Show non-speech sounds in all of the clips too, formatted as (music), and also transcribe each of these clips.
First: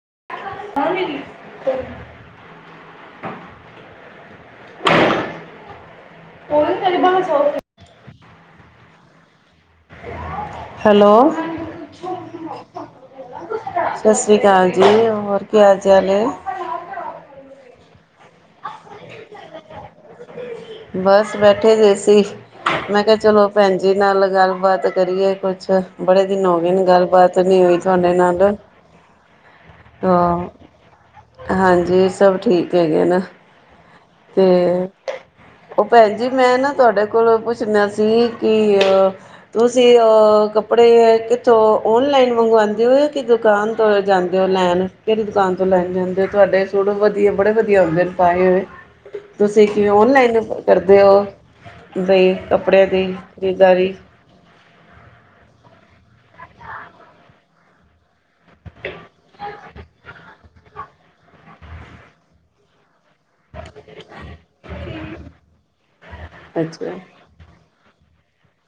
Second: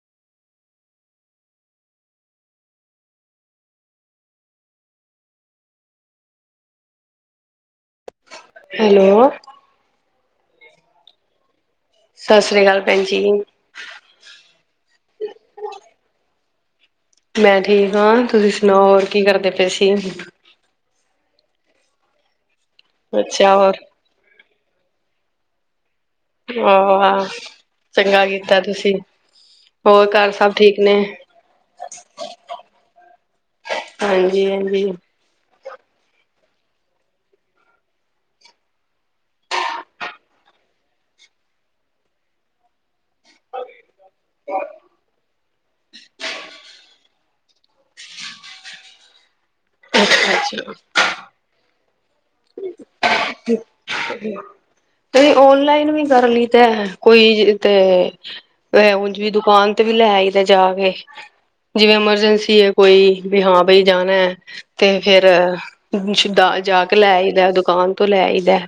(unintelligible) ਉਹ ਕਲੀਬ ਸੌ (unintelligible) hello hello Sat Sri ਅਕਾਲ ਭੈਣ ਜੀ। ਸਤਿ ਸ੍ਰੀ ਅਕਾਲ ਜੀ ਹੋਰ ਕੀ ਹਾਲ ਚਾਲ ਏ। ਮੈਂ ਠੀਕ ਹਾਂ, ਤੁਸੀਂ ਸੁਣਾਓ ਹੋਰ ਕੀ ਕਰਦੇ ਪਏ ਸੀ? ਬਸ ਬੈਠੇ ਜਏ ਸੀ ਅਸੀ, ਮੈਂ ਕਿਹਾ ਚਲੋ ਅੱਛਾ ਭੈਣ ਹੋਰ ਜੀ ਨਾਲ ਗੱਲਬਾਤ ਕਰੀਏ ਕੁਛ ਬੜੇ ਦਿਨ ਹੋ ਗਏ ਨੇ, ਆਹ ਗੱਲਬਾਤ ਨੀ ਹੋਈ ਤੁਹਾਡੇ ਚੰਗਾ ਨਾਲ ਕੀਤਾ ਤੁਸੀਂ। ਹੋਰ ਘਰ ਹਾਂ ਸਭ ਠੀਕ ਨੇ? ਹਾਂਜੀ ਸਭ ਠੀਕ ਹੈਗੇ ਨਾ, ਤੇ ਹਾਂਜੀ-ਹਾਂਜੀ, ਉਹ ਭੈਣ ਜੀ ਮੈਂ ਨਾ ਤੁਹਾਡੇ ਕੋਲ ਪੁੱਛਣਾ ਸੀ, ਕਿ ਤੁਸੀਂ ਅਹ ਕੱਪੜੇ ਕਿੱਥੋਂ ਔਨਲਾਈਨ ਮੰਗਵਾਦੀ ਔ, ਦੁਕਾਨ ਤੋਂ ਜਾਂਦੇ ਹੋ ਲੈਣ ਫਰੀ ਦੁਕਾਨ ਤੋਂ ਲੈਣ ਜਾਂਦੇ ਹੋ, ਤੁਹਾਡੇ ਸੂਟ ਵੀ ਵਧ ਬੜੇ ਵਧੀਆ ਹੁੰਦੇ ਨੇ ਪਾਏ ਹੋਏ। ਤੁਸੀਂ ਕਿਵੇਂ ਔਨਲਾਈਨ ਅੱਛਾ-ਅੱਛਾ। ਕਰਦੇ ਹੋ? ਬਈ ਕੱਪੜਿਆਂ ਦੀ ਖਰੀਦਦਾਰੀ ਕਦੀ ਔਨਲਾਈਨ ਵੀ, ਕਰ ਲਈ ਦਾ, ਕੋਈ ਤੇ ਉਝ ਵੀ ਦੁਕਾਨ ਤੇ ਵੀ ਲੈ ਆਈ ਜਾ ਕੇ ਜਿਵੇਂ ਐਮਰਜੈਂਸੀ ਹੈ, ਕੋਈ ਵੀ ਹਾਂ ਬਈ ਜਾਣਾ ਹੈ ਤੇ ਫੇਰ ਜਾ ਕੇ ਅੱਛਾ ਲੈ ਆਈਦਾ ਦੁਕਾਨ ਤੋਂ ਲੈਈਦਾ।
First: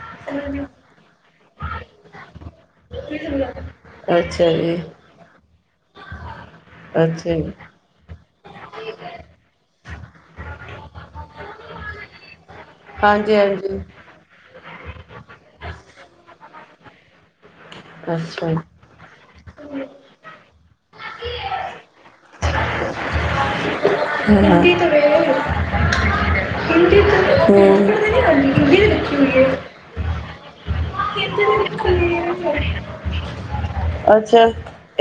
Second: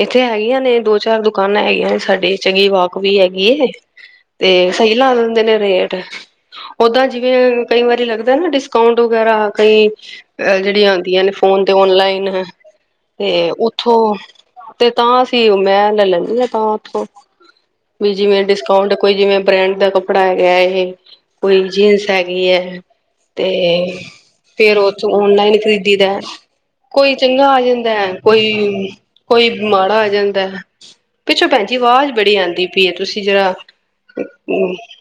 ਇੱਥੇ ਹੈਗੀਆਂ, ਨੇ ਦੋ ਚਾਰ ਦੁਕਾਨਾਂ ਹੈਗੀਆਂ ਨੇ ਸਾਡੇ ਚੰਗੀ ਬਾਕ ਵੀ ਹੈਗੀ ਐ। ਜ਼ਾ ਤੇ ਅੱਛਾ ਜੀ ਸਹੀ ਲਾ ਦਿੰਦੇ ਨੇ ਰੇਟ? ਓਦਾਂ ਅੱਛਾ ਜੀ ਜਿਵੇਂ ਕਈ ਵਾਰੀ ਲੱਗਦਾ, ਨਾ ਡਿਸਕਾਊਂਟ ਵਗੈਰਾ ਕਈ ਜਿਹੜੀਆਂ ਆਦੀਆਂ, ਨੇ ਫੋਨ ਤੇ ਔਨਲਾਈਨ ਹਾਂਜੀ ਤੇ ਹਾਂਜੀ ਉਥੋਂ ਤੇ ਤਾਂ ਅਸੀਂ ਮੈਂ ਲੈ ਲੈਂਦੀ ਹਾਂ, ਤਾਂ ਉੱਥੋਂ (unintelligible) ਵੀ ਜਿਵੇਂ ਡਿਸਕਾਊਂਟ ਕੋਈ ਜਿਵੇਂ ਬ੍ਰਾਂਡ ਦਾ ਕੱਪੜਾ ਹੈਗਾ ਹੈ, ਕੋਈ ਜੀਨਸ ਹੈਗੀ ਹੈ। ਤੇ ਫੇਰ ਉਥੋਂ ਔਨਲਾਈਨ ਖਰੀਦੀ ਦਾ ਕੋਈ, ਚੰਗਾ ਆ ਹਮ ਜਾਂਦਾ ਹੈ, ਕੋਈ ਕੋਈ ਹਮ ਮਾੜਾ ਆ ਜਾਂਦਾ। (unintelligible) ਪਿੱਛੋਂ ਭੈਣ ਜੀ ਆਵਾਜ਼ ਬੜੀ ਆਉਂਦੀ ਪਈ ਹੈ ਤੁਸੀਂ ਜਰਾ ਅੱਛਾ,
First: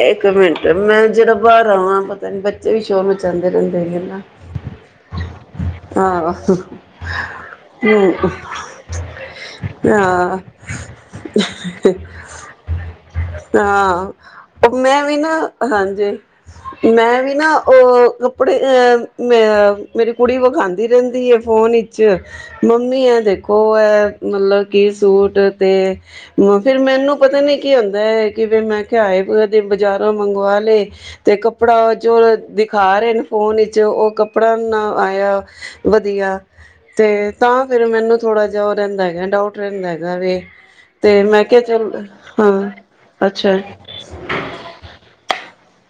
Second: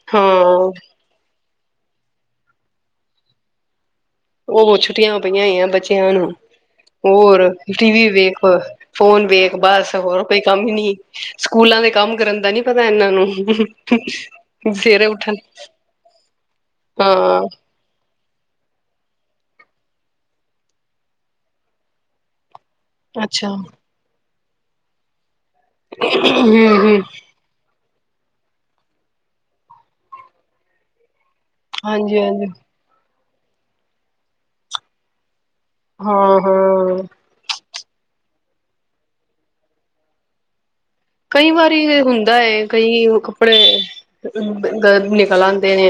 ਇੱਕ ਮਿੰਟ ਹਾਂ ਮੈਂ ਜਿਹੜਾ, ਬਾਹਰ ਆਵਾਂ ਪਤਾ ਨੀ, ਬੱਚੇ ਵੀ ਸ਼ੋਰ ਮਚਾਦੇ ਰਹਿੰਦੇ ਨੇ ਉਹ ਛੁੱਟੀਆਂ ਪਈਆਂ ਹੀ ਆ ਬੱਚਿਆਂ ਨੂੰ, ਹਾਂ ਹੋਰ ਟੀ ਵੀ ਹਮ ਵੇਖ ਫੋਨ ਵੇਖ ਬਸ ਹੋਰ ਹਾਂ ਕੋਈ ਕੰਮ, ਨ ਸਕੂਲਾਂ ਦੇ ਕੰਮ ਕਰਨ ਦਾ ਨੀ ਪਤਾ, ਇਹਨਾਂ ਨੂੰ ਹਾਂ, ਉਹ ਮੈਂ ਸਵੇਰੇ ਵੀ ਉੱਠਣ ਨਾ ਹਾਂਜੀ ਮੈਂ ਵੀ ਹਾਂ ਨਾ ਉਹ ਆ ਮੇਰੀ ਕੁੜੀ ਵਿਖਾਦੀ ਰਹਿੰਦੀ ਹੈ, ਫੋਨ ਵਿੱਚ ਮੰਮੀ ਇਹ ਅੱਛਾ ਦੇਖੋ ਹਮ ਐ, ਮਤਲਬ ਕਿ ਸੂਟ ਤੇ ਫੇਰ ਹਮ ਮੈਨੂੰ ਪਤਾ ਨੀ ਕੀ ਹੁੰਦਾ ਹੈ। ਕਿਵੇ ਮੈਂ ਕਿਹਾ, ਆਏ ਕਦੇ ਬਾਜ਼ਾਰੋਂ ਮੰਗਵਾ ਲਏ ਤੇ ਕੱਪੜਾ ਜੋ ਹਾਂਜੀ ਹਾਂਜੀ ਦਿਖਾ ਰਹੇ ਨੇ ਫੋਨ ਵਿੱਚ ਉਹ ਕੱਪੜਾ ਨਾ ਆਇਆ, ਹਾਂ ਵਧੀਆ ਹਾਂ ਤੇ ਤਾਂ ਫਿਰ ਮੈਨੂੰ ਥੋੜਾ ਜਾ ਓਹ ਰਹਿੰਦਾ, ਡਾਊਟ ਰਹਿੰਦਾ ਹੈਗਾ ਵੇ ਤੇ ਮੈਂ ਕਈ ਕਿਹਾ ਵਾਰੀ ਚੱਲ ਹੁੰਦਾ ਹੈ, ਹਾਂ ਕਈ ਅੱਛਾ, ਕੱਪੜੇ ਨਿਕਲ ਦੇ ਨੇ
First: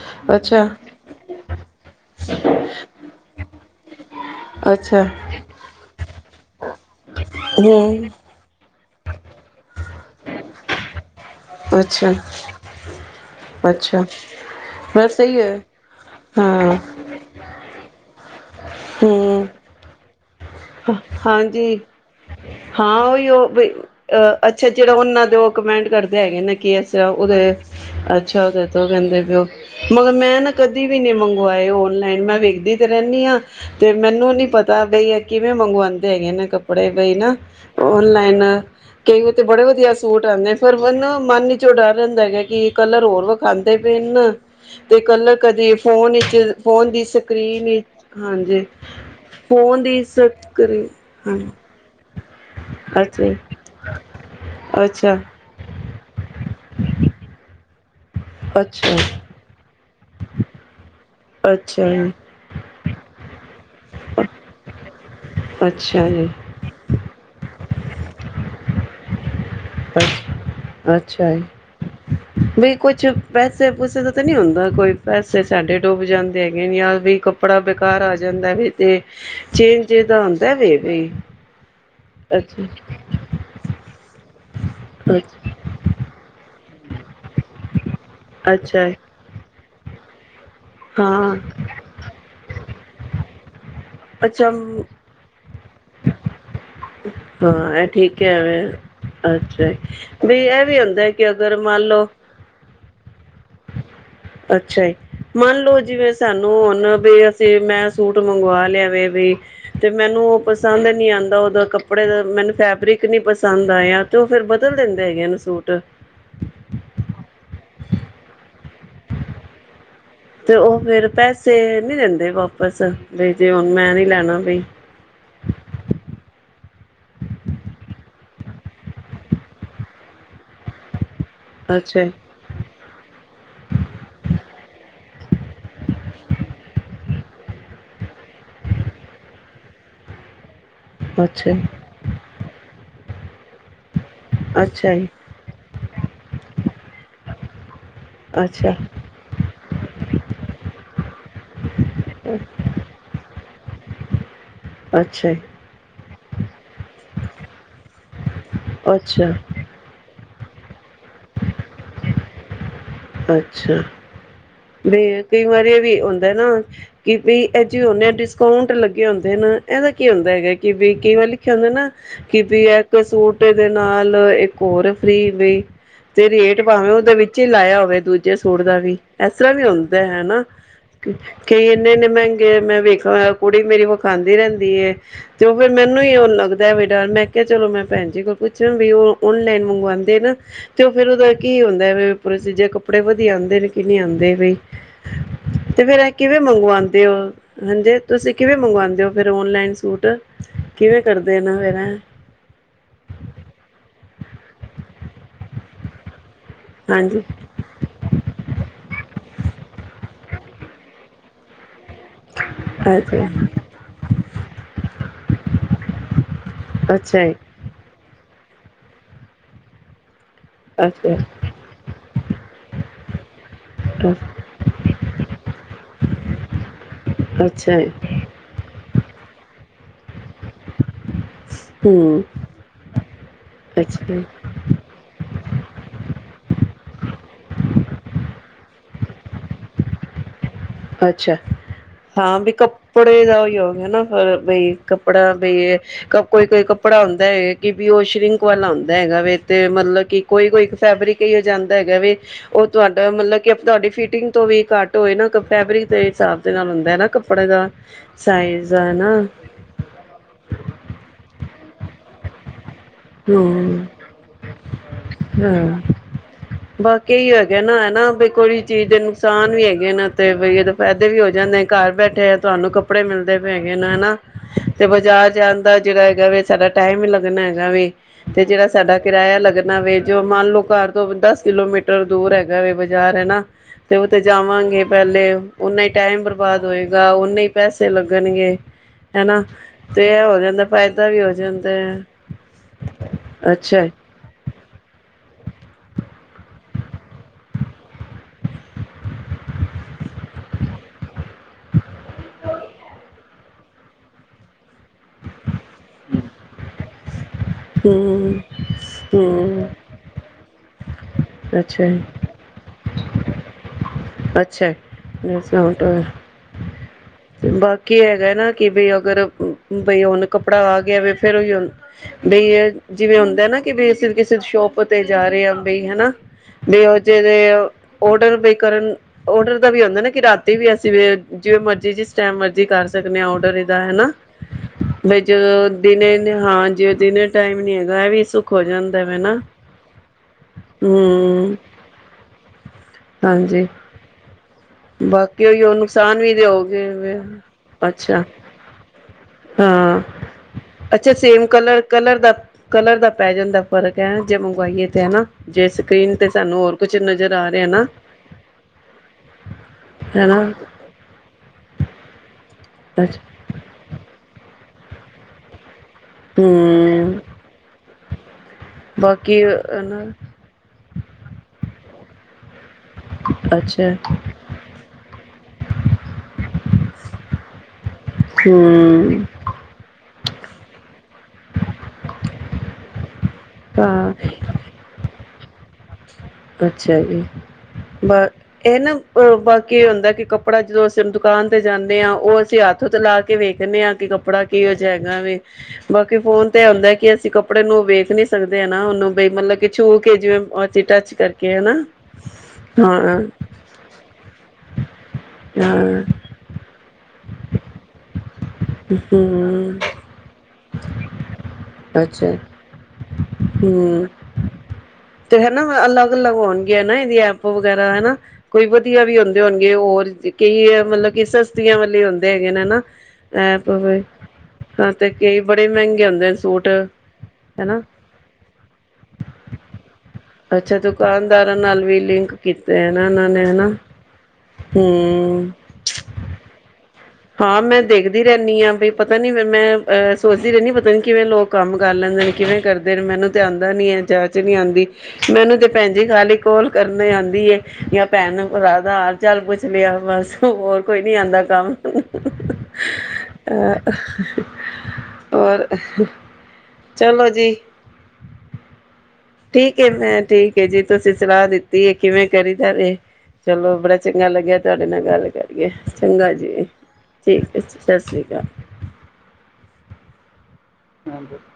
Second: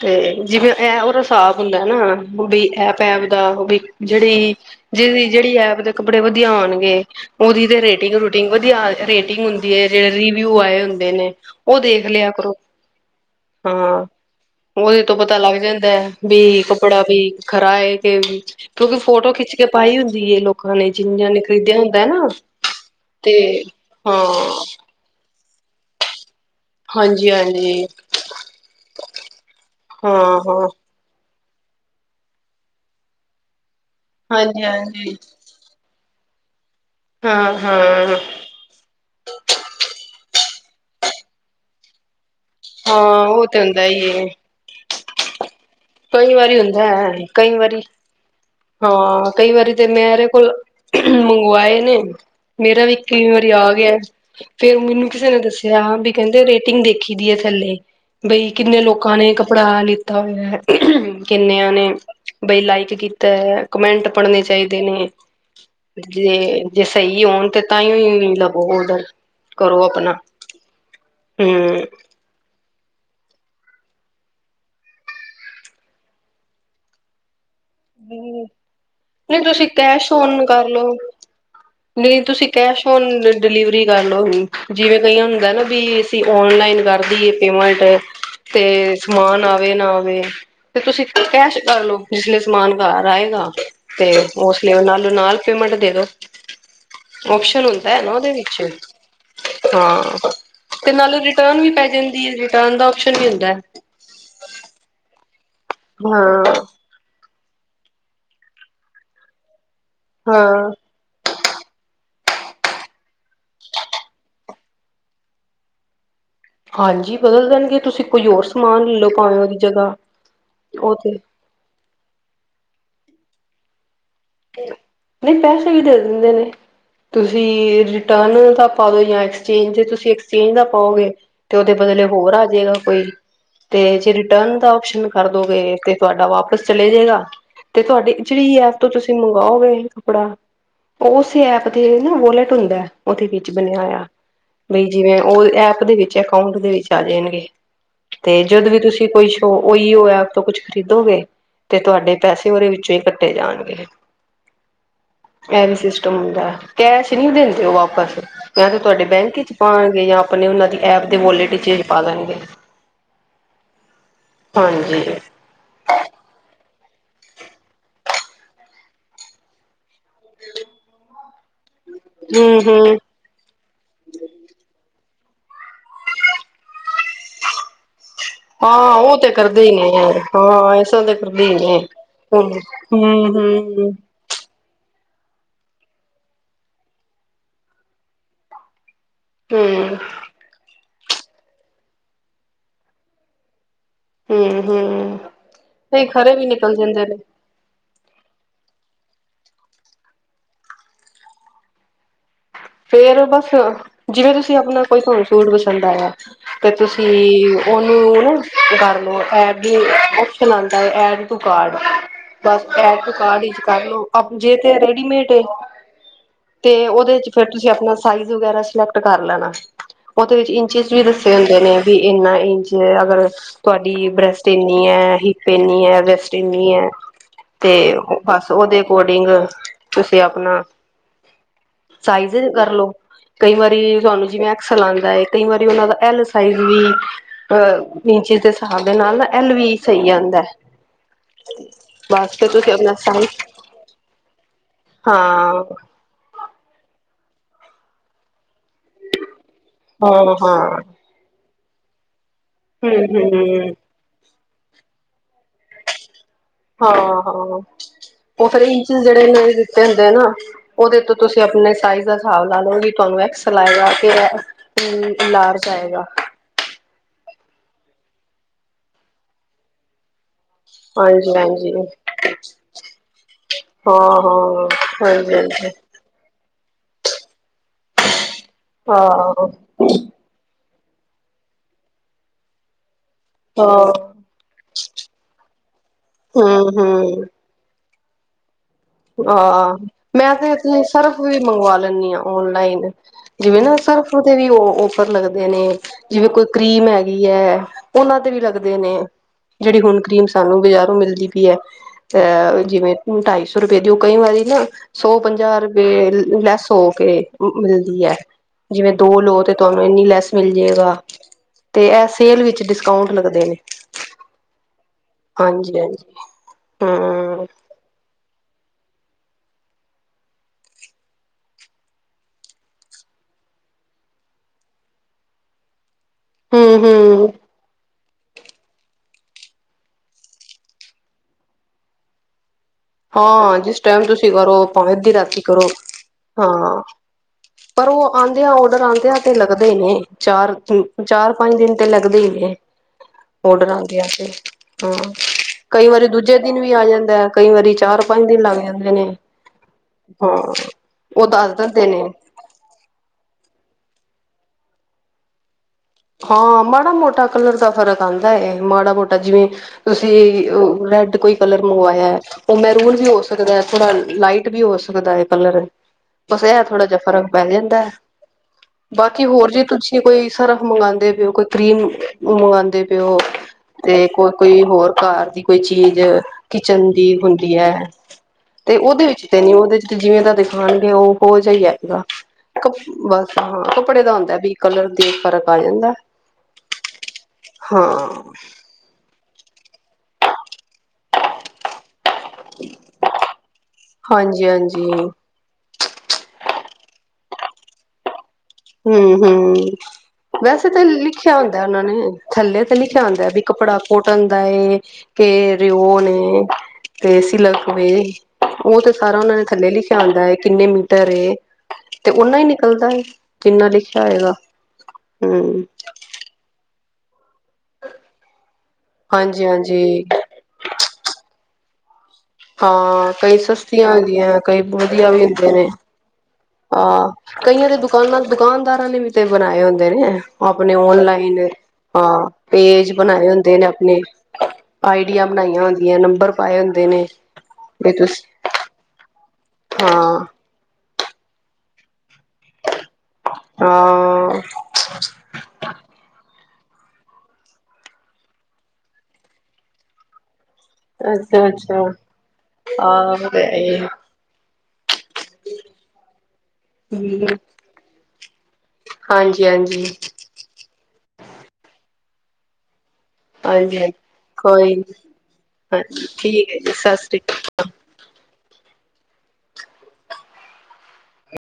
ਤੇ ਅੱਛਾ, ਜਿਵੇਂ, ਇਹ ਉਹਦਾ ਹਿਸਾਬ ਹੁੰਦਾ ਨਾ ਵੀ ਇਹ ਪੈਪ ਦਾ ਉਹ ਵੀ ਜਿਹੜੇ ਦੀ ਅੱਛਾ ਜਿਹਦੀ ਜਿਹੜੀ ਐਪ ਦੇ ਕੱਪੜੇ ਵਧੀਆ ਆਣਗੇ, ਉਹਦੀ ਤੇ ਹੂੰ, ਰੇਟਿੰਗ ਰੂਟਿੰਗ ਵਧੀਆ ਰੇਟਿੰਗ ਹੁੰਦੀ ਹੈ, ਜਿਹੜੇ ਰਿਵਿਊ ਆਏ ਹੁੰਦੇ ਨੇ ਉਹ ਦੇਖ ਅੱਛਾ, ਲਿਆ ਕਰੋ। ਅੱਛਾ, ਹਾਂ ਉਹਦੇ ਬਸ ਤੋਂ ਪਤਾ ਸਹੀ ਹੈ ਲੱਗ ਜਾਂਦਾ, ਵੀ ਹਾਂ ਕੱਪੜਾ ਵੀ ਖਰਾ ਹੈ ਕਿ ਕਿਉਂਕਿ ਫੋਟੋ ਹੂੰ, ਖਿੱਚ ਕੇ ਪਾਈ ਹੁੰਦੀ। ਆ ਲੋਕਾਂ ਨੇ ਜਿੰਨਿਆ ਨੇ ਖਰੀਦਿਆ ਹਾਂਜੀ ਹੁੰਦਾ, ਨਾ ਓਹ ਹਾਂ ਉਹੀ ਤੇ ਉਹ ਬਈ ਹਾਂ ਅ ਅੱਛਾ ਜਿਹੜਾ ਉਹਨਾਂ ਦੇ ਉਹ ਕਮੈਂਟ ਕਰਦੇ ਹੈਗੇ ਨੇ, ਹਾਂਜੀ ਉਹਦੇ ਹਾਂਜੀ ਅੱਛਾ ਉਹਦੇ ਤੋਂ ਕਹਿੰਦੇ, ਪਓ ਹਾਂ ਮਗਰ ਮੈਂ ਨਾ ਹਾਂ ਕਦੀ ਵੀ ਨੀ ਮੰਗ ਵਾਏ ਔਨਲਾਈਨ ਮੈਂ ਵੇਖਦੀ ਤੇ ਰਹਿੰਦੀ ਹਾਂ, ਤੇ ਮੈਨੂੰ ਨੀ ਹਾਂਜੀ ਪਤਾ ਬਈ ਹਾਂਜੀ ਵੇਂ ਮੰਗਵਾਦੇ ਹੈਗੇ, ਨੇ ਕੱਪੜੇ ਬਈ ਨਾ ਹਾਂ ਹਾਂ ਔਨਲਾਈਨ ਕਈ ਵਾਰੀ ਤੇ ਬੜੇ ਵਧੀਆ ਸੂਟ ਫਿਰ ਹਨਾ, ਮਨ ਵਿੱਚ ਚੋਂ ਡਰ ਰਹਿੰਦਾ। ਕੀ ਹਾਂ ਕਲਰ ਹੋਰ ਉਹ ਤੇ ਵਖਾਂਦੇ ਹੁੰਦਾ ਹੀ ਪਏ ਏ ਨੇ, ਤੇ ਕਲਰ ਕਦੀ, ਫੋਨ ਕਈ ਵਿੱਚ ਵਾਰੀ ਹੁੰਦਾ ਫੋਨ ਦੀ ਹੈ ਕਈ ਵਾਰੀ ਸਕਰੀਨ ਹਾਂਜੀ। ਹਾਂ ਕਈ ਵਾਰੀ ਫੋਨ ਤੇ ਦੀ ਮੈਂਰੇ ਕੋਲ ਸਕਰੀਨ ਹਾਂ ਮੰਗਵਾਏ ਨੇ, ਮੇਰਾ ਵੀ ਇੱਕ ਅੱਛਾ ਵਾਰੀ ਆ ਗਿਆ ਫੇਰ ਮੈਨੂੰ ਅੱਛਾ, ਕਿਸੇ ਨੇ ਦੱਸਿਆ ਵੀ ਕਹਿੰਦੇ ਰੇਟਿੰਗ ਦੇਖੀ ਦੀ ਹੈ। ਥੱਲੇ ਬਈ ਕਿੰਨੇ ਅੱਛਾ, ਲੋਕਾਂ ਨੇ ਕੱਪੜਾ ਲਿੱਤਾ ਹੋਇਆ। ਕਿੰਨਿਆਂ ਅੱਛਾ ਨੇ ਜੀ। ਬਈ ਲਾਈਕ ਕੀਤਾ ਹੈ ਕਮੈਂਟ ਪੜਨੇ ਚਾਹੀਦੇ ਨੇ, ਅੱਛਾ ਜੀ, ਜੇ ਜੇ ਸਹੀ ਹੋਣ ਤੇ ਤਾਹੀਓਂ ਹੀ ਲਵੋ ਆਰਡਰ ਕਰੋ ਆਪਣਾ, ਅੱਛਾ, ਅੱਛਾ ਜੀ, ਹਮ ਵੀ ਕੁਛ ਪੈਸੇ ਪੂਸੇ ਦਾ ਤਾਂ ਨਹੀਂ ਹੁੰਦਾ ਕੋਈ ਪੈਸੇ ਸਾਡੇ ਡੁੱਬ ਜਾਂਦੇ ਹੈਗੇ ਨੇ ਜਾਂ ਵੀ ਕੱਪੜਾ ਬੇਕਾਰ ਆ ਜਾਂਦਾ ਵੇ ਤੇ ਨਹੀਂ ਤੁਸੀਂ ਚੇਂਜ ਚੇਂਜ ਕੈਸ਼ ਦਾ ਔਨ ਆਂਦਾ ਕਰ ਵੀ, ਲਓ। ਨਹੀਂ, ਤੁਸੀਂ ਕੈਸ਼ ਓਨ ਡਿਲੀਵਰੀ ਕਰ ਲਓ ਜਿਵੇਂ ਕਈਆਂ ਅੱਛਾ, ਹੁੰਦਾ ਨਾ ਵੀ ਅਸੀਂ ਨ ਵਧੀਏ ਪੇਮੈਂਟ ਤੇ ਅੱਛਾ ਸਮਾਨ ਆਵੇ ਨਾ ਆਵੇ ਤੇ ਤੁਸੀਂ ਹਾਂ, ਕੈਸ਼ ਕਰ ਲਓ ਜਿਸ ਲਈ ਸਮਾਨ ਘਰ ਆਏਗਾ ਤੇ ਅੱਛਾ ਉਸ ਲਈ ਨਾਲੌ ਨਾਲ ਪੇਮੈਂਟ ਦੇ ਦੋ ਓਪਸ਼ਨ ਹਾਂ ਇਹ ਹੁੰਦਾ ਹੈ ਨਾ ਠੀਕ ਉਹਦੇ ਐ ਵਿੱਚ ਵੇ। ਅੱਛਾ ਹਾਂ ਬਈ ਇਹ ਵੀ ਤੇ ਹੁੰਦਾ ਨਾਲੇ ਕਿ ਅਗਰ ਰਿਟਰਨ ਵੀ ਮੰਨ ਪੈ ਲਓ ਜਾਂਦੀ ਹੈ ਰਿਟਰਨ ਦਾ ਆਪਸ਼ਨ ਵੀ ਹੁੰਦਾ। ਅੱਛਾ ਜੀ, ਮੰਨ ਲਓ ਜਿਵੇਂ ਸਾਨੂੰ ਹਾਂ ਹੁਣ ਵੀ ਅਸੀਂ ਮੈਂ ਸੂਟ ਮੰਗਵਾ ਲਿਆ ਵੈ ਵੀ। ਤੇ ਮੈਨੂੰ ਉਹ ਹਾਂ ਪਸੰਦ ਨਹੀਂ ਆਉਂਦਾ ਉਹਦਾ ਕੱਪੜੇ ਦਾ ਮੈਨੂੰ ਫੈਬਰਿਕ ਨਹੀਂ ਪਸੰਦ ਆਇਆ ਤੇ ਉਹ ਫਿਰ ਬਦਲ ਦਿੰਦੇ ਹੈਗੇ ਇਹਨੂੰ ਸੂਟ ਹਾਂਜੀ ਬਦਲ ਦੇਣਗੇ ਤੁਸੀਂ ਕੋਈ ਹੋਰ ਸਮਾਨ ਲੈ ਲਓ ਪਾਵੇਂ ਉਹਦੀ ਜਗ੍ਹਾ, ਤੇ ਉਹ ਫੇਰ ਪੈਸੇ ਨੀ ਦਿੰਦੇ ਵਾਪਸ ਵੀ ਜੇ ਹੁਣ ਮੈਂ ਨੀ ਲੈਣਾ ਬਈ ਨਹੀਂ ਪੈਸੇ ਵੀ ਦੇ ਦਿੰਦੇ ਨੇ ਤੁਸੀਂ ਰਿਟਰਨ ਦਾ ਪਾਦੋ ਜਾਂ ਐਕਸਚੇਂਜ ਤੁਸੀਂ ਐਕਸਚੇਂਜ ਦਾ ਪਾਓਗੇ ਤੇ ਉਹਦੇ ਬਦਲੇ ਅੱਛਾ ਹੋਰ ਆ ਜਾਏਗਾ ਕੋਈ, ਤੇ ਜੇ ਰਿਟਰਨ ਦਾ ਆਪਸ਼ਨ ਕਰਦੋਗੇ ਤੇ ਤੁਹਾਡਾ ਵਾਪਸ ਚਲੇ ਜਾਏਗਾ ਤੇ ਤੁਹਾਡੀ ਜਿਹੜੀ ਐਪ ਤੋਂ ਤੁਸੀਂ ਮੰਗਵਾਓਗੇ ਇਹ ਕੱਪੜਾ ਉਸ ਅੱਛਾ ਐਪ ਤੇ ਨਾ ਵੋਲਟ ਹੁੰਦਾ, ਉਹਦੇ ਵਿੱਚ ਬਣਿਆ ਹੋਇਆ। ਬਈ ਅੱਛਾ ਜੀ ਜਿਵੇਂ ਉਹ ਐਪ ਦੇ ਵਿੱਚ ਅਕਾਊਂਟ ਦੇ ਵਿੱਚ ਆ ਜਾਣਗੇ ਤੇ ਜਦੋਂ ਅੱਛਾ ਵੀ ਤੁਸੀਂ ਕੋਈ ਉਹੀ ਹੋਇਆ ਤੋਂ ਕੁਛ ਖਰੀਦੋਗੇ ਤੇ ਤੁਹਾਡੇ ਪੈਸੇ ਉਹਦੇ ਵਿੱਚੋਂ ਹੀ ਕੱਟੇ ਜਾਣਗੇ ਅੱਛਾ। ਏ ਵੀ ਸਿਸਟਮ ਹੁੰਦੈ। ਕੈਸ਼ ਨੀ ਦਿੰਦੇ ਔ ਵਾਪਸ ਯਾ ਤੇ ਤੁਆਡੇ ਅੱਛਾ ਬੈਂਕ ਇਚ ਪਾਨਗੇ ਯਾ ਆਪਨੇ ਔਨਾ ਦੀ ਐਪ ਦੇ ਵੋਲਟ ਇਚ ਪਾ ਦੇਨਗੇ। ਅੱਛਾ, ਵਈ ਕਈ ਵਾਰ ਏ ਵੀ ਹੁੰਦੈ ਨਾ ਕਿ ਬੀ ਏਚ ਹੁੰਦੇ ਏ, ਡਿਸਕਾਊਂਟ ਲੱਗੇ ਹੁੰਦੇ ਨ। ਏਦਾ ਕੀ ਹੁੰਦਾ ਹੈਗਾ? ਕਿ ਬੀ ਕਈ ਵਾਰ ਲਿਖਿਆ ਹੁੰਦੈ ਨਾ। ਕਿ ਹਮ ਬੇ ਹੈ ਹਮ ਸੂਟ ਦੇ ਨਾਲ ਇੱਕ ਹੋਰ। ਤੇ ਰੇਟ ਭਾਵੇਂ ਓਦੇ ਵਿੱਚ ਹੀ ਲਾਇਆ ਹੋਵੇ ਦੂ ਸੂਟ ਦਾ ਹਾਂ ਵੀ ਉਹ ਤੇ ਏਸ ਤਰਾਂ ਵੀ ਕਰਦੇ ਹੀ ਨੇ ਹੁੰਦਾ ਹੈਨਾ? ਹਾਂ ਐਸਾ ਤੇ ਕਰਦੇ ਹੀ ਕਈ ਨੇ ਏਨੇ- ਏਨੇ ਹਮ ਮੈੰਗੇ, ਹਮ ਕੁੜੀ ਮੇਰੀ ਹਮ ਵਖਾਨਦੀ ਰੈਨ ਤੇ ਓ ਫੇਰ ਮੈਨੂੰ ਈ ਓ ਲੱਗਦਾ ਏ ਵਈ ਡਾਰ। ਮੈਂ ਕਿਆ, ਚਲੋ ਮੈਂ ਭੈਨਜੀ ਕੋਲ ਪੁੱਛਾ ਵਈ ਓ ਓਨਲੈਨ ਹਮ ਮੰਗਵਾਂਦੇ ਨਾ, ਤੇ ਓ ਫੇਰ ਓਦਾ ਕੀ ਹੁੰਦਾ ਪ੍ਰੋਸੀਜਰ? ਕੱਪੜੇ ਵਦੀਆ ਆਂਦੇ ਨੇ ਕੀ ਨੀ ਆਨਦੇ ਵੀ? ਹਮ ਹਮ ਤੇ ਫੇਰ ਨਹੀਂ ਏ ਖਰੇ ਕਿਵੇਂ ਵੀ ਨਿਕਲ ਜਾਂਦੇ ਮੰਗਵਾਂਦੇ ਓ ਨੇ ਤੁਸੀਂ ਕਿਵੇਂ ਮੰਗਵਾਂਦੇ ਓ? ਫੇਰ ਔਨਲੈਨ ਸੂਟ ਕਿਵੇਂ ਕਰਦੇ ਨੇ ਫੇਰ ਏ? ਫੇਰ ਬਸ, ਜਿਵੇਂ ਤੁਸੀ ਆਪਨਾ ਕੋਈ ਤੁਆਨੂੰ ਸੂਟ ਪਸੰਦ ਆਇਆ, ਤੇ ਹਾਂਜੀ ਤੁਸੀਂ ਓਨੂੰ ਕਾਰ ਲਓ ਐਪ ਵੀ ਏ ਐਡ ਟੂ ਕਾਟ। ਬਾਸ ਐਡ ਟੂ ਅੱਛਾ, ਕਾਟ ਇਚ ਕਾਰਲੋ, ਜੇ ਤੇ ਏ ਰੇਡੀਮੇਡ ਏ ਤੇ ਔਦੇ ਅੱਛਾ ਏਚ ਜੀ। ਫੇਰ ਤੁਸੀਂ ਅਪਣਾ ਸਾਈਜ਼ ਵਗੈਰਾ ਸਲੈਕਟ ਕਰ ਲੈਨਾ। ਔਦੇ ਵਿੱਚ ਇੰਚਿਸ ਵੀ ਦੱਸੇ ਅੱਛਾ, ਹੁੰਦੇ ਨੇ ਵੀ ਏਨਾ ਇੰਚ, ਅਗਰ ਤੁਹਾਡੀ ਬ੍ਰੈਸਟ ਇੰਨੀ ਏ। ਹਿਪ ਏਨੀ ਹੈ, ਵੈਸਟ ਏਨੀ ਹੈ, ਤੇ ਅੱਛਾ ਜੀ ਬਸ ਔਦੇ ਅਕੋਡਿੰਗ ਤੁਸੀਂ ਆਪਨਾ ਹੂੰ, ਸਾਈਜ਼ ਕਾਰਲੋ। ਕਈ ਵਾਰੀ ਅੱਛਾ, ਤੁਆਨੂੰ, ਜਿਵੇਂ ਐਕਸੈਲ ਆਂਦਾ ਏ। ਕਈ ਵਾਰੀ ਔਨਾ ਦਾ ਐਲ ਸਾਈਜ਼ ਵੀ ਨੀਚੇ ਦੇ ਹਿਸਾਬ ਨਾਲ ਨਾ, ਐਲ ਵੀ ਸਹੀ ਆਂਦੈ। ਅੱਛਾ, ਹਾਂ ਵੀ ਤੁਸੀਂ ਆਪਣਾ ਕੱਪੜੇ ਸਾਈਜ਼ ਦਾ ਔਈਔ ਹੋ ਗਿਆ ਨਾ, ਫ ਬਈ ਹਾਂ ਕੱਪੜਾ ਬੀ, ਕਪ ਕੋਈ-ਕੋਈ ਕੱਪੜਾ ਹੁੰਦੈ ਏ ਕਿ ਬੀ ਔ ਸ਼੍ਰਿੰਕ ਵਾਲਾ ਹੁੰਦਾ ਹੈਗਾ ਵੇ, ਤੇ ਮਲਬ ਕਿ ਹਾਂ ਕੋਈ- ਕੋਈ ਇੱਕ ਹਾਂ ਫੈਬਰਿਕ ਏਔ ਜਾਂਦਾ ਹੈਗਾ ਵੇ। ਔ ਹੂੰ ਤੁਹਾਡਾ ਮਤਲਬ ਕਿ ਅਪ ਹੂੰ ਤੁਆਡੀ ਫਿਟਿੰਗ ਤੋਂ ਵੀ ਕਾਟ ਹੋਏ ਨਾ, ਕ ਫੈਬਰਿਕ ਦੇ ਹਿਸਾਬ। ਦੇ ਨਾਲ ਹਾਂ, ਹੁੰਦਾ ਹੈ ਨਾ ਕੱਪੜੇ ਹਾਂ ਦਾ ਔ ਫੇਰ ਸਾਈਜ਼ ਦਾ ਇੰਚੀਜ਼ ਨਾ ਜੇੜੇ ਏਨਾ ਨੇ ਦਿੱਤੇ ਹੁੰਦੇ ਨਾ, ਔਦੇ ਤੋਂ ਤੁਸੀਂ ਆਪਨੇ ਸਾਈਜ਼ ਦਾ ਹਿਸਾਬ ਲਾਲੋ ਵੀ, ਤੁਆਨੂੰ ਐਕਸੈਲ ਹਮ ਆਏਗਾ ਕੇ ਲਾਰਜ ਹਾਂ ਆਏਗਾ। ਬਾਕੀ ਏਈਔ ਹੈਗਾ ਨਾ, ਹਨਾ ਬੀ ਕੋਈ ਚੀਜ਼ ਦੇ ਨੁਕਸਾਨ ਵੀ ਹੈਗੇ ਨ, ਤੇ ਬਈ ਫਾਇਦੇ ਵੀ ਹੋ ਹਾਂਜੀ ਜਾਂਦੇ ਏ, ਹਾਂਜੀ ਕਾਰ ਬੈਠੇ ਤੁਆਨੂੰ ਕੱਪੜੇ ਮਿਲਦੇ ਪੇ ਹੈਗੇ ਨ, ਹਾਂ ਹਨਾ, ਹਾਂ ਤੇ ਬਜਾਰ ਹਾਂਜੀ ਜਾ ਹਾਂਜੀ ਦਾ ਜਿਹੜਾ ਹੈਗਾ ਵੇ ਸਾਡਾ ਟਾਈਮ ਵੀ ਲੱਗਨਾ ਹੈਗਾ ਵੇ, ਤੇ ਜੇੜਾ ਸਾਡਾ ਕਿਰਾਏਆ ਹਾਂ ਲੱਗਨਾ ਵੇ, ਜੋ ਮਾਨ ਲੋ ਕਾਰ ਦਸ ਕਿਲੋਮੀਟਰ ਦੂਰ ਹੈਗਾ ਵੇ ਜਾ ਰੇ ਨਾ, ਹਾਂ ਤੇ ਔਥੇ ਜਾਵਾਂਗੇ ਪੈਲੇ, ਔਨਾ ਈ ਟਾਈਮ ਬਰਬਾਦ ਹੂੰ ਹੋਏਗਾ, ਔਨੇ ਈ ਪੈਸੇ ਤੇ ਲੱਗਨਗੇ। ਆ, ਹਨਾ ਮੈਂ ਤੇ ਅਪਨੇ ਫਾਇਦਾ ਸਰਫ ਹੋ ਵੀ ਜਾਂਦਾ ਮੰਗਵਾ ਲੈਂਨੀ ਆ ਹੈ ਓਨਲਾਈਨ। ਜਿਵੇਂ ਨਾ ਅੱਛਾ ਸਰਫ ਤੇ ਵੀ ਔ-ਔਫਰ ਲੱਗ ਨੇ, ਜਿਵੇਂ ਕੋਈ ਕਰੀਮ ਹੈਗੀ ਏ, ਔਨਾਂ ਤੇ ਵੀ ਲੱਗਦੇ ਨੇ। ਜਿਹੜੀ ਹੁਣ ਕਰ੍ਰੀਮ ਸਾਨੂੰ ਬਜ਼ਾਰੋਂ ਮਿਲਦੀ ਅ, ਜਿਵੇਂ ਢਾਈ ਸੌ ਰਪਏ ਦਿ, ਔ ਕਈ ਵਾਰੀ ਨਾ, ਸੌ ਪੰਜਾ ਰਪ ਵੀ ਲੈਸ ਹੋ ਕੇ ਮਿਲਦੀ ਐ, ਹਮ ਜਿਵੇਂ ਦੋ ਲੋ ਤੇ, ਹਮ ਤੁਆਨੂੰ ਇੰਨੀ ਲੈਸ ਮਿਲ ਜਾੇਗਾ। ਅੱਛਾ ਤੇ ਜੀ। ਏ ਸੇਲ ਵਿੱਚ ਡਿਸਕਾਊਂਟ ਲੱਗਦੇ ਨੇ। ਅੱਛਾ ਹਾਂਜੀ ਹਾਂਜੀ ਹਮ (unintelligible) ਬਾਕੀ ਹੈਗੈ ਨਾ ਕਿ ਬਈ, ਅਗਰ ਬਈ ਹੁਨ ਕੱਪੜਾ ਆ ਗਿਆ ਵੇ, ਫੇਰ ਔਇਔ, ਬਈ ਜਿਵੇਂ ਹੁੰਦੈ ਨਾ (unintelligible) ਕਿਸੇ ਸ਼ੋਪ ਤੇ ਜਾ ਰਏ ਆ ਬਈ ਹਨਾ। ਵੀ ਹਮ ਔ ਹਮ ਜਿਦੇ ਔਡਰ ਵੀ ਕਰਨ। ਔਡਰ ਦਾ ਵੀ ਹੁੰਦੈ ਨਾ, ਕੀ ਰਾਤੀ ਵੀ ਅਸੀ ਜਿਵੇ ਮਰਜੀ, ਜਿਸ ਟੈਮ ਮਰ ਕਰ ਸਕਨੇ ਆ ਔਡਰ ਹਾਂ ਜਿਸ ਏਦਾ ਟਾਈਮ ਹੈਨਾ, ਤੁਸੀਂ ਕਰੋ ਭਾਵੇਂ ਅੱਧੀ ਬਈ ਰਾਤੀ ਕਰੋ ਜਦੋਂ ਦਿਨੇ ਹਾਂ, ਜਿਵੇ ਦਿਨੇ ਟਾਈਮ। ਨੀ ਪਰ ਹੈਗਾ ਇਹ ਉਹ ਵੀ ਆਉਂਦਿਆਂ ਸੁੱਖ ਹੋ ਓਡਰ ਜਾਂਦਾ ਆਉਂਦੇਿਆਂ ਵ ਤੇ ਨਾ ਲੱਗਦੇ ਨੇ ਚਾਰ ਚਾਰ ਪੰਜ ਹੂੰ ਦਿਨ ਤੇ ਲੱਗਦੇ ਹੀ ਨੇ ਹਾਂਜੀ ਓਡਰ ਆਂਦੇ ਆ ਤੇ ਹਾਂ ਬਾਕੀ ਉਹੀ ਉਹ ਕਈ ਵਾਰੀ ਨੁਕਸਾਨ ਦੂਜੇ ਦੇ ਦਿਨ ਵੀ ਆ ਹੋਗੇ ਜਾਂਦਾ, ਕਈ ਵਾਰੀ ਚਾਰ ਅੱਛਾ ਪੰਜ ਦਿਨ ਲਾਗ ਜਾਂਦੇ ਨੇ ਹਾਂ, ਅੱਛਾ ਉਹ ਸੇਮ ਦੱਸ ਕਲਰ, ਦਿੰਦੇ ਨੇ ਕਲਰ ਦਾ ਕਲਰ ਦਾ ਪੈ ਜਾਂਦਾ ਫਰ (inaudible) ਜੇ ਮੰਗਵਾਈਏ ਤੇ ਹਨਾ ਜੇ ਸਕਰੀਨ ਤੇ ਸਾਨੂੰ ਹਾਂ ਹੋਰ ਮਾੜਾ ਕੁਛ ਮੋਟਾ ਨਜ਼ਰ ਆ ਕਲਰ ਰਿਹਾ ਦਾ ਨਾ ਫਰਕ ਆਂਦਾ ਏ, ਮਾੜਾ ਮੋਟਾ ਜਿਵੇ ਤੁਸੀ ਹਨਾ ਰੈਡ ਕੋਈ ਕਲਰ ਮੰਗਵਾਏਆ ਓ ਮੈ ਹੁਣ ਵੀ ਹੋ ਅੱਛਾ ਸਕਦਾ ਥੋੜਾ ਲਾਈਟ ਵੀ ਹੋ ਸਕਦਾ ਹ ਕਲਰ (inaudible) ਬਸ ਏਹ ਥੋੜਾ ਜੇਹਾ ਹਮ ਫ਼ਰਕ ਪੈ ਜਾਂਦਾ ਐ, ਬਾਕੀ ਹੋਰ ਜੇ ਤੁਸੀ ਕੋਈ ਸਰਫ ਮੰਗਵਾਉਂਦੇ ਪਏ ਓ ਕੋਈ ਕਰੀਮ ਮੰਗਵਾਉਂਦੇ ਪਏ ਹੋ ਅੱਛਾ ਤੇ ਕੋਈ, ਕੋਈ ਹੋਰ ਕਾਰ ਦੀ ਕੋਈ ਚੀਜ਼ ਕਿਚਨ ਦੀ ਹੁੰਦੀ ਐ। ਤੇ ਓਦੇ ਹਮ ਵਿੱਚ ਤੇ ਨੀ ਓਦੇ ਵਿੱਚ ਜਿਵੇਂ ਜਾ ਦਿਖਾਨਗੇ ਓਹੋ ਜੇਆ ਈ ਆਏਗਾ ਕਪ ਬਸ ਹਾਂ ਕੱਪੜੇ ਦਾ ਹੁੰਦਾ ਬੀ ਕਲਰ ਦਾ ਫ਼ਰਕ ਆ ਜਾਂਦਾ ਅੱਛਾ ਜੀ, ਬ ਹਾਂ, ਏਹ ਨਾ ਬਾ ਕੀ ਹੁੰਦਾ ਕਿ ਕੱਪੜਾ ਜਦੋ ਅਸੀ ਦੁਕਾਨ ਤੇ ਜਾਂਦੇ ਆ, ਓ ਅਸੀ ਹਥ ਹੁਥ ਲਾ ਕੇ ਵੇਖਨੇ ਆ ਕਿ ਕੱਪੜਾ ਕੀ ਕਿਹੋ ਜਿਹਾ ਹਾਂਜੀ-ਹਾਂਜੀ, ਹੈਗਾ ਵੇ (inaudible) ਬਾਕੀ ਫੋਨ ਤੇ ਏ ਹੋਂਦਾ ਕੀ ਅਸੀ ਕੱਪੜੇ ਨੂੰ ਵੇਖ ਨੀ ਸਕਦੇ ਨਾ ਓਨੂੰ ਬਈ ਮਤਲਬ ਹੂੰ-ਹੂੰ। ਕਿ ਛੂਹ ਕੇ ਜਿਵੇ ਵੈਸੇ ਅਸੀ ਤਾਂ ਟਚ ਲਿਖਿਆ ਹੋਂਦਾ ਓਨਾਂ ਨੇ, ਥੱਲੇ ਤੇ ਲਿਖਿਆ ਹੋਂਦਾ ਵੀ ਕੱਪੜਾ ਕੋਟਨ ਦਾ ਏ, ਕੇ ਹਾਂ, ਰਯੋਨ ਏ ਤੇ ਏ ਸੀ ਲਾਕੇ ਆਏ। ਓ ਤੇ ਸਾਰਾ ਓਨਾਂਨੇ ਥੱਲੇ ਹੂੰ, ਲਿਖਿਆ ਹੋਂਦਾ ਐ। ਕਿੰਨੇ ਮੀਟਰ ਏ ਤੇ ਅੱਛਾ, ਓਨਾ ਈ ਨਿਕਲਦਾ ਏ। ਜਿੰਨਾ ਲਿਖਿਆ ਹੂੰ। ਹੋਏਗਾ ਤੇ ਨਾ ਹੂੰ ਆਲਗ- ਅਲਗ ਹੋਨ ਨਾ ਏਹਦੀ ਐਪ ਵਗੈਰਾ ਹਨਾ। ਕੋਈ ਵਦੀਆ ਵੀ ਹੋਂਦੇ ਹਾਂਜੀ ਹੋਨਗੇ। ਹਾਂਜੀ ਹੋਰ ਕਈ ਮਲਬ ਸਸ ਤੀਆਂ ਵਾਲੇ ਹੋਂਦੇ ਹੈਗੇ ਨੇ ਹੈਨਾ। ਹਾਂ ਕਈ ਸਸਤੀਆਂ ਹੁੰਦੀਆਂ, ਕਈ ਵਦੀਆ ਵੀ ਹੁੰਦੇ ਬੜੇ ਨੇ। ਮਹਿੰਗੇ ਹੁੰਦੇ ਨੇ ਸੂਟ ਆ। ਕਈਆਂ ਦੇ ਹਨਾ। ਦੁਕਾਨਾਂ ਦੁਕਾਨਦਾਰਾਂ ਨੇ ਵੀ ਤੇ ਬਨਾਏ ਹੁੰਦੇ ਨੇ। ਆਪਨੇ ਅੱਛਾ ਓਨਲਾਈਨ, ਦੁਕਾਨਦਾਰਾਂ ਨਾਲ ਵੀ ਹਾਂ ਲਿੰਕ ਕੀਤੇ ਪੇਜ ਹਨਾ ਇਹਨਾਂ ਬਨਾਏ ਹੁੰਦੇ ਨੇ ਹਨਾ, ਆਪਨੇ ਆਈਡੀਆ ਹੂੰ। ਬਨਾਈਆਂ ਹੁੰਦੀਆਂ ਨੰਬਰ ਪਾਏ ਹੁੰਦੇ ਨੇ। ਹਾਂ। ਮੈਂ ਵੀ ਦੇਖਦੀ ਤੁਸੀਂ ਰੈਨੀ ਆਂ, ਬਈ ਪਤਾ ਨੀ ਮੈਂ ਅ ਹਾਂ ਸੋਚਦੀ ਰੈਨੀ ਪਤਾ ਨੀ ਕਿਵੇ ਲੋਕ ਕੰਮ ਕਰ ਲੈਂਦੇ ਨੇ। ਕਿਵੇਂ ਕਰਦੇ ਨੇ ਮੈਨੂੰ ਤੇ ਆਂਦਾ ਨੀ ਐ, ਜਾਚ ਹਾਂ ਨੀ ਆਂਦੀ, ਮੈਨੂੰ ਤੇ ਭੈਣ ਜੀ ਖਾਲੀ ਕੋਲ ਕਰਨੇ ਆਂਦੀ ਏ ਯਾ ਭੈਣ-ਭਰਾ ਦਾ ਹਾਲ -ਚਾਲ ਪੁਛ ਲੇਆ। ਬਸ ਹੋਰ ਕੋਈ ਨੀ ਆਂਦਾ ਅੱਛਾ ਕੰਮ ਅੱਛਾ ਆਹ ਤੇ ਹੈ ਹੋਰ, ਹੀ ਚਲੋ ਹੈ ਹਮ ਜੀ ਹਾਂਜੀ ਠੀਕ ਹਾਂਜੀ ਏ। ਹਾਂਜੀ ਮੈਂ ਠੀਕ ਜੀ ਤੁਸੀ ਸਲਾਹ ਦਿੱਤੀ ਏ। ਕਿਵੇਂ ਕਰੀਦਾ ਵੇ ਚਲੋ ਹਾਂਜੀ ਬੜਾ ਚੰਗਾ ਲੱਗੇਆ ਕੋਈ ਤੁਹਾਡੇ ਨੀ ਨਾਲ ਗੱਲ ਕਰਕੇ। ਹਾਂਜੀ ਚੰਗਾ ਠੀਕ ਜੀ, ਹੈ ਸਤਿ ਸ੍ਰੀ ਅਕਾਲ ਠੀਕ ਐ ਜੀ, ਸਤ ਸ੍ਰੀ‌ ਕਾਲ। (unintelligible)